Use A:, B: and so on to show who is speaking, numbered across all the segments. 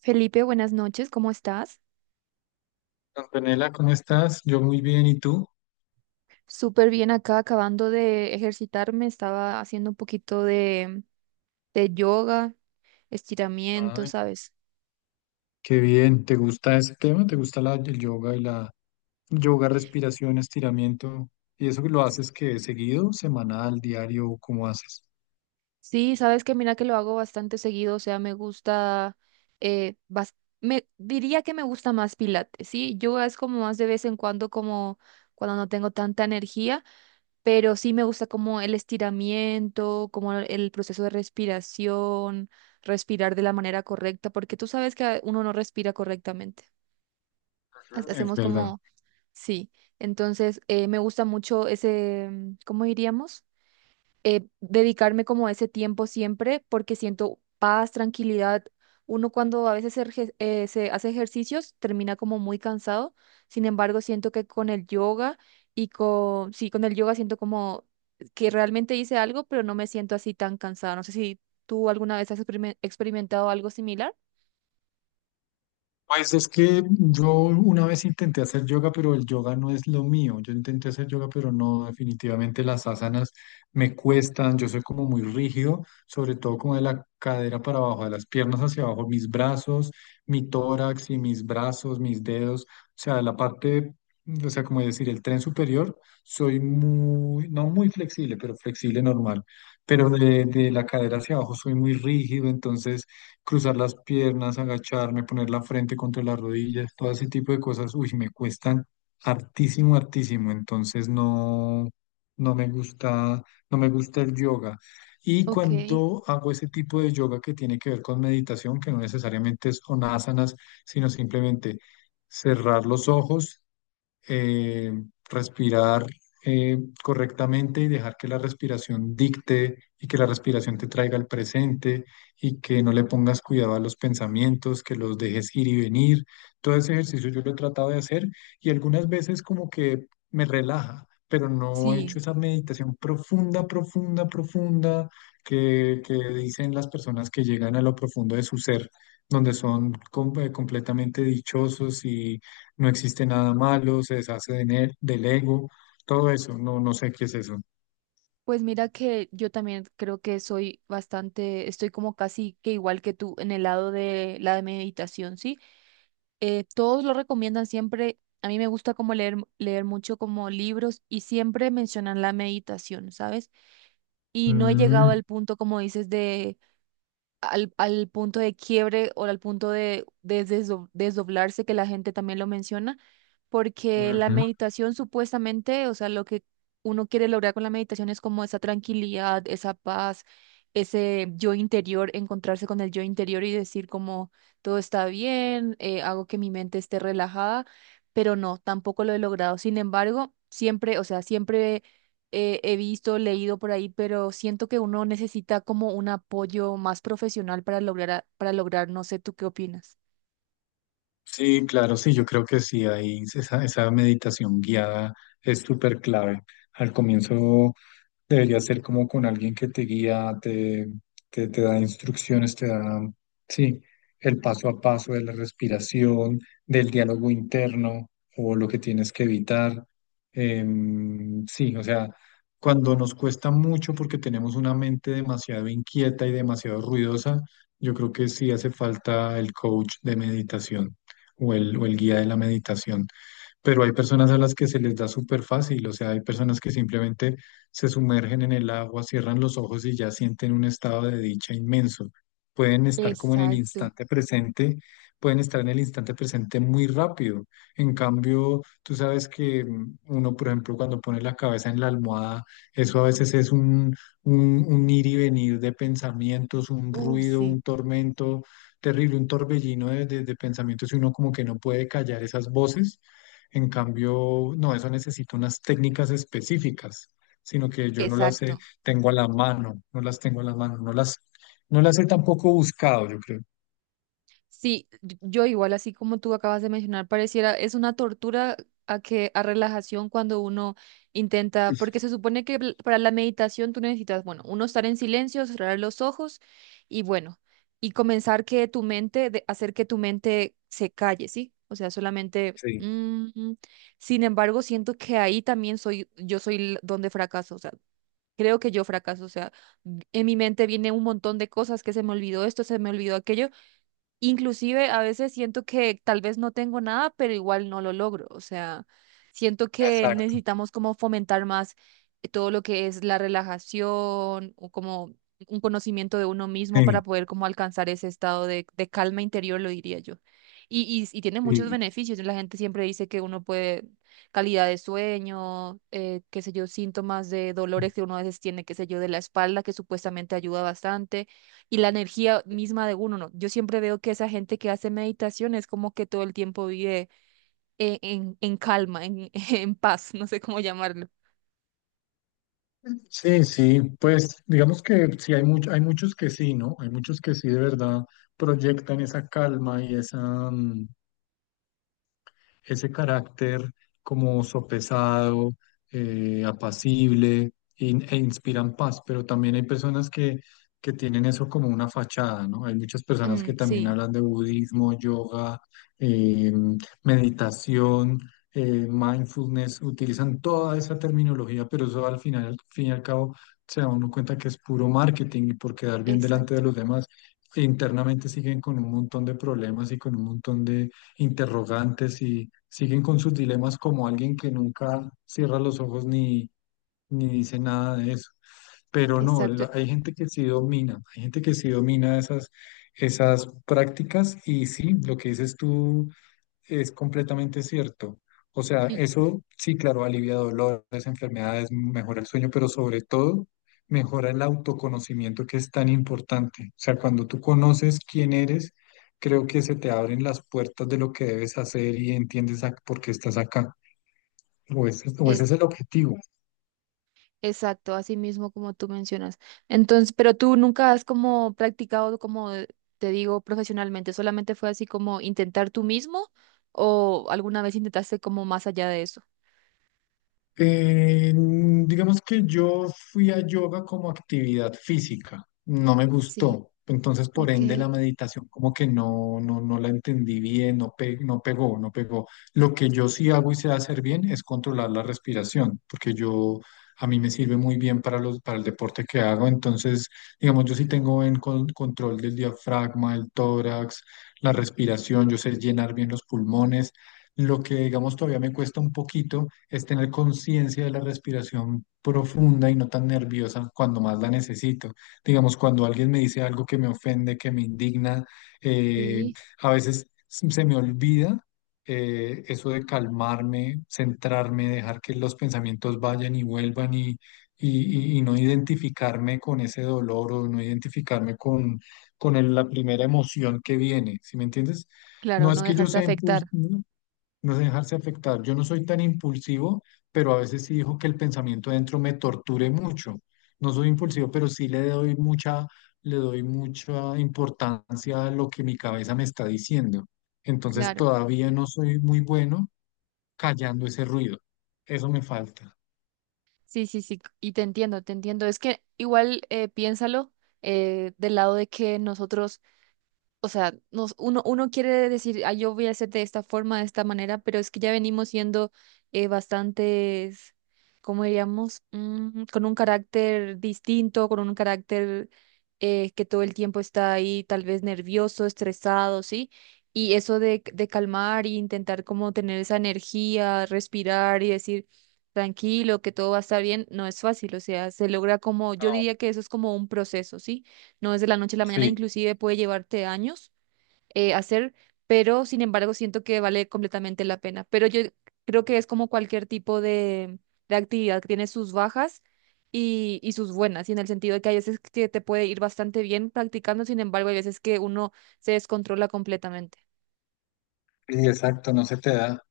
A: Felipe, buenas noches, ¿cómo estás?
B: Antonella, ¿cómo estás? Yo muy bien, ¿y tú?
A: Súper bien acá, acabando de ejercitarme, estaba haciendo un poquito de yoga, estiramiento,
B: Ay,
A: ¿sabes?
B: qué bien, ¿te gusta ese tema? ¿Te gusta el yoga y la yoga, respiración, estiramiento? ¿Y eso lo haces que seguido, semanal, diario, cómo haces?
A: Sí, sabes que mira que lo hago bastante seguido, o sea, me gusta, eh, bas- me diría que me gusta más pilates, ¿sí? Yoga es como más de vez en cuando, como cuando no tengo tanta energía, pero sí me gusta como el estiramiento, como el proceso de respiración, respirar de la manera correcta, porque tú sabes que uno no respira correctamente.
B: Es
A: Hacemos
B: verdad.
A: como, sí, entonces me gusta mucho ese, ¿cómo diríamos? Dedicarme como a ese tiempo siempre porque siento paz, tranquilidad. Uno cuando a veces se hace ejercicios termina como muy cansado. Sin embargo, siento que con el yoga y con, sí, con el yoga siento como que realmente hice algo, pero no me siento así tan cansada. No sé si tú alguna vez has experimentado algo similar.
B: Pues es que yo una vez intenté hacer yoga, pero el yoga no es lo mío. Yo intenté hacer yoga, pero no, definitivamente las asanas me cuestan. Yo soy como muy rígido, sobre todo como de la cadera para abajo, de las piernas hacia abajo, mis brazos, mi tórax y mis brazos, mis dedos, o sea, la parte, o sea, como decir, el tren superior, soy muy, no muy flexible, pero flexible normal. Pero de la cadera hacia abajo soy muy rígido, entonces cruzar las piernas, agacharme, poner la frente contra las rodillas, todo ese tipo de cosas, uy, me cuestan hartísimo, hartísimo, entonces no, no me gusta, no me gusta el yoga. Y
A: Ok,
B: cuando hago ese tipo de yoga que tiene que ver con meditación, que no necesariamente son asanas, sino simplemente cerrar los ojos, eh, respirar eh, correctamente y dejar que la respiración dicte y que la respiración te traiga al presente y que no le pongas cuidado a los pensamientos, que los dejes ir y venir. Todo ese ejercicio yo lo he tratado de hacer y algunas veces como que me relaja, pero no he hecho
A: sí.
B: esa meditación profunda, profunda, profunda que dicen las personas que llegan a lo profundo de su ser, donde son completamente dichosos, no existe nada malo, se deshace de del ego, todo eso, no, no sé qué es eso.
A: Pues mira que yo también creo que soy bastante, estoy como casi que igual que tú en el lado de la meditación, ¿sí? Todos lo recomiendan siempre. A mí me gusta como leer, leer mucho como libros y siempre mencionan la meditación, ¿sabes? Y no he llegado
B: Mm,
A: al punto, como dices, de al, al punto de quiebre o al punto de desdoblarse, que la gente también lo menciona, porque la
B: ujú.
A: meditación supuestamente, o sea, lo que uno quiere lograr con la meditación es como esa tranquilidad, esa paz, ese yo interior, encontrarse con el yo interior y decir como todo está bien, hago que mi mente esté relajada, pero no, tampoco lo he logrado. Sin embargo, siempre, o sea, siempre he visto, leído por ahí, pero siento que uno necesita como un apoyo más profesional para lograr, para lograr, no sé, ¿tú qué opinas?
B: Sí, claro, sí, yo creo que sí, ahí esa, esa meditación guiada es súper clave. Al comienzo debería ser como con alguien que te guía, te, te da instrucciones, te da, sí, el paso a paso de la respiración, del diálogo interno o lo que tienes que evitar. Sí, o sea, cuando nos cuesta mucho porque tenemos una mente demasiado inquieta y demasiado ruidosa, yo creo que sí hace falta el coach de meditación o o el guía de la meditación, pero hay personas a las que se les da súper fácil, o sea, hay personas que simplemente se sumergen en el agua, cierran los ojos y ya sienten un estado de dicha inmenso. Pueden estar como en el
A: Exacto.
B: instante presente, pueden estar en el instante presente muy rápido. En cambio, tú sabes que mm, uno, por ejemplo, cuando pone la cabeza en la almohada, eso a veces es un, un ir y venir de pensamientos, un ruido,
A: Sí,
B: un tormento terrible, un torbellino de pensamientos y uno como que no puede callar esas voces. En cambio, no, eso necesita unas técnicas específicas, sino que yo no las
A: exacto.
B: tengo a la mano, no las tengo a la mano, no las, no las he tampoco buscado, yo creo.
A: Sí, yo igual así como tú acabas de mencionar, pareciera es una tortura a que a relajación cuando uno intenta, porque se supone que para la meditación tú necesitas, bueno, uno estar en silencio, cerrar los ojos y bueno, y comenzar que tu mente, de hacer que tu mente se calle, ¿sí? O sea, solamente
B: Sí,
A: mm, mm. Sin embargo, siento que ahí también soy, yo soy donde fracaso, o sea, creo que yo fracaso, o sea, en mi mente viene un montón de cosas que se me olvidó esto, se me olvidó aquello. Inclusive a veces siento que tal vez no tengo nada, pero igual no lo logro. O sea, siento que
B: exacto.
A: necesitamos como fomentar más todo lo que es la relajación o como un conocimiento de uno mismo
B: Sí,
A: para poder como alcanzar ese estado de calma interior, lo diría yo. Y, y tiene muchos
B: sí,
A: beneficios. La gente siempre dice que uno puede calidad de sueño, qué sé yo, síntomas de dolores que uno a veces tiene, qué sé yo, de la espalda, que supuestamente ayuda bastante y la energía misma de uno, ¿no? Yo siempre veo que esa gente que hace meditación es como que todo el tiempo vive en calma, en, en paz, no sé cómo llamarlo.
B: sí, sí, pues digamos que sí, hay hay muchos que sí, ¿no? Hay muchos que sí de verdad proyectan esa calma y esa, mm, ese carácter como sopesado, apacible e inspiran paz, pero también hay personas que tienen eso como una fachada, ¿no? Hay muchas personas
A: Mm,
B: que también
A: sí,
B: hablan de budismo, yoga, eh, meditación, mindfulness, utilizan toda esa terminología, pero eso al final, al fin y al cabo, se da uno cuenta que es puro marketing y por quedar bien delante
A: exacto,
B: de los demás. Internamente siguen con un montón de problemas y con un montón de, interrogantes y siguen con sus dilemas como alguien que nunca cierra los ojos ni, ni dice nada de eso. Pero no,
A: exacto.
B: hay gente que sí domina, hay gente que sí domina esas, esas prácticas y sí, lo que dices tú es completamente cierto. O sea,
A: Y
B: eso sí, claro, alivia dolores, enfermedades, mejora el sueño, pero sobre todo mejora el autoconocimiento que es tan importante. O sea, cuando tú conoces quién eres, creo que se te abren las puertas de lo que debes hacer y entiendes por qué estás acá. O ese es
A: es
B: el objetivo.
A: exacto, así mismo como tú mencionas. Entonces, pero tú nunca has como practicado, como te digo, profesionalmente, solamente fue así como intentar tú mismo o alguna vez intentaste como más allá de eso.
B: Digamos que yo fui a yoga como actividad física, no me
A: Sí,
B: gustó, entonces por ende
A: ok,
B: la meditación como que no, no, no la entendí bien, no, no pegó, no pegó. Lo que yo sí hago y sé hacer bien es controlar la respiración, porque yo a mí me sirve muy bien para los, para el deporte que hago, entonces digamos yo sí tengo control del diafragma, el tórax, la respiración, yo sé llenar bien los pulmones. Lo que, digamos, todavía me cuesta un poquito es tener conciencia de la respiración profunda y no tan nerviosa cuando más la necesito. Digamos, cuando alguien me dice algo que me ofende, que me indigna, eh,
A: sí,
B: a veces se me olvida eso de calmarme, centrarme, dejar que los pensamientos vayan y vuelvan y no identificarme con ese dolor o no identificarme con la primera emoción que viene, ¿sí me entiendes? No
A: claro, no
B: es que yo
A: dejarse
B: sea
A: afectar,
B: impulsivo, no sé dejarse afectar. Yo no soy tan impulsivo, pero a veces sí dijo que el pensamiento dentro me torture mucho. No soy impulsivo, pero sí le doy mucha importancia a lo que mi cabeza me está diciendo. Entonces
A: claro.
B: todavía no soy muy bueno callando ese ruido. Eso me falta.
A: Sí, sí, sí, y te entiendo, te entiendo. Es que igual piénsalo del lado de que nosotros o sea, nos, uno quiere decir, ah, yo voy a hacer de esta forma, de esta manera, pero es que ya venimos siendo bastantes, ¿cómo diríamos? Mm, con un carácter distinto, con un carácter que todo el tiempo está ahí, tal vez nervioso, estresado, ¿sí? Y eso de calmar y intentar como tener esa energía, respirar y decir, tranquilo, que todo va a estar bien, no es fácil, o sea, se logra como, yo
B: No.
A: diría que eso es como un proceso, ¿sí? No es de la noche a la mañana,
B: Sí,
A: inclusive puede llevarte años hacer, pero sin embargo siento que vale completamente la pena. Pero yo creo que es como cualquier tipo de actividad que tiene sus bajas y sus buenas, y en el sentido de que hay veces que te puede ir bastante bien practicando, sin embargo hay veces que uno se descontrola completamente.
B: sí, exacto, no se te da.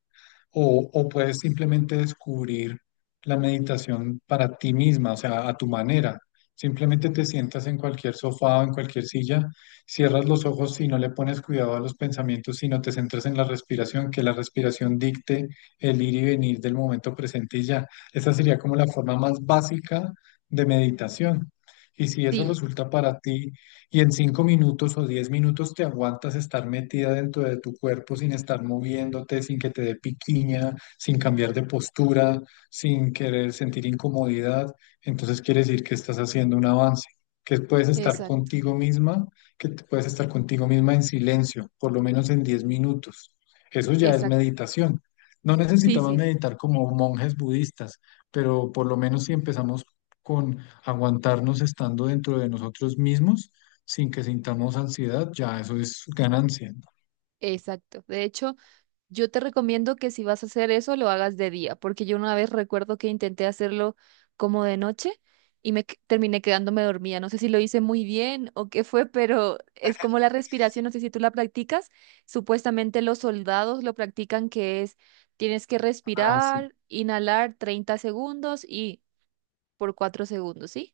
B: O, o puedes simplemente descubrir la meditación para ti misma, o sea, a tu manera. Simplemente te sientas en cualquier sofá o en cualquier silla, cierras los ojos y no le pones cuidado a los pensamientos, sino te centras en la respiración, que la respiración dicte el ir y venir del momento presente y ya. Esa sería como la forma más básica de meditación. Y si eso
A: Sí,
B: resulta para ti y en 5 minutos o 10 minutos te aguantas estar metida dentro de tu cuerpo sin estar moviéndote, sin que te dé piquiña, sin cambiar de postura, sin querer sentir incomodidad, entonces quiere decir que estás haciendo un avance, que puedes estar
A: exacto,
B: contigo misma, que puedes estar contigo misma en silencio, por lo menos en 10 minutos. Eso ya es
A: exacto.
B: meditación. No
A: Sí,
B: necesitamos
A: sí, sí,
B: meditar como monjes budistas, pero por lo menos si empezamos con aguantarnos estando dentro de nosotros mismos, sin que sintamos ansiedad, ya eso es ganancia, ¿no?
A: exacto. De hecho, yo te recomiendo que si vas a hacer eso, lo hagas de día, porque yo una vez recuerdo que intenté hacerlo como de noche y terminé quedándome dormida. No sé si lo hice muy bien o qué fue, pero es como la respiración, no sé si tú la practicas. Supuestamente los soldados lo practican, que es tienes que
B: Ah, sí.
A: respirar, inhalar 30 segundos y por 4 segundos, ¿sí?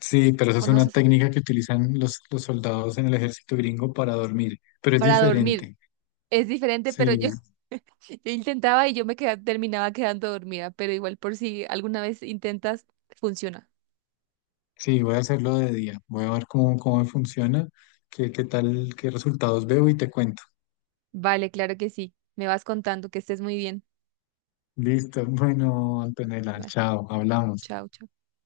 B: Sí, pero esa es una
A: ¿Conoces?
B: técnica que utilizan los soldados en el ejército gringo para dormir, pero es
A: Para dormir.
B: diferente.
A: Es diferente, pero
B: Sí,
A: yo yo intentaba y terminaba quedando dormida, pero igual por si alguna vez intentas, funciona.
B: sí, voy a hacerlo de día, voy a ver cómo, cómo me funciona, qué, qué tal, qué resultados veo y te cuento.
A: Vale, claro que sí. Me vas contando. Que estés muy bien.
B: Listo, bueno, Antonella,
A: Vale,
B: chao, hablamos.
A: chao. Chao.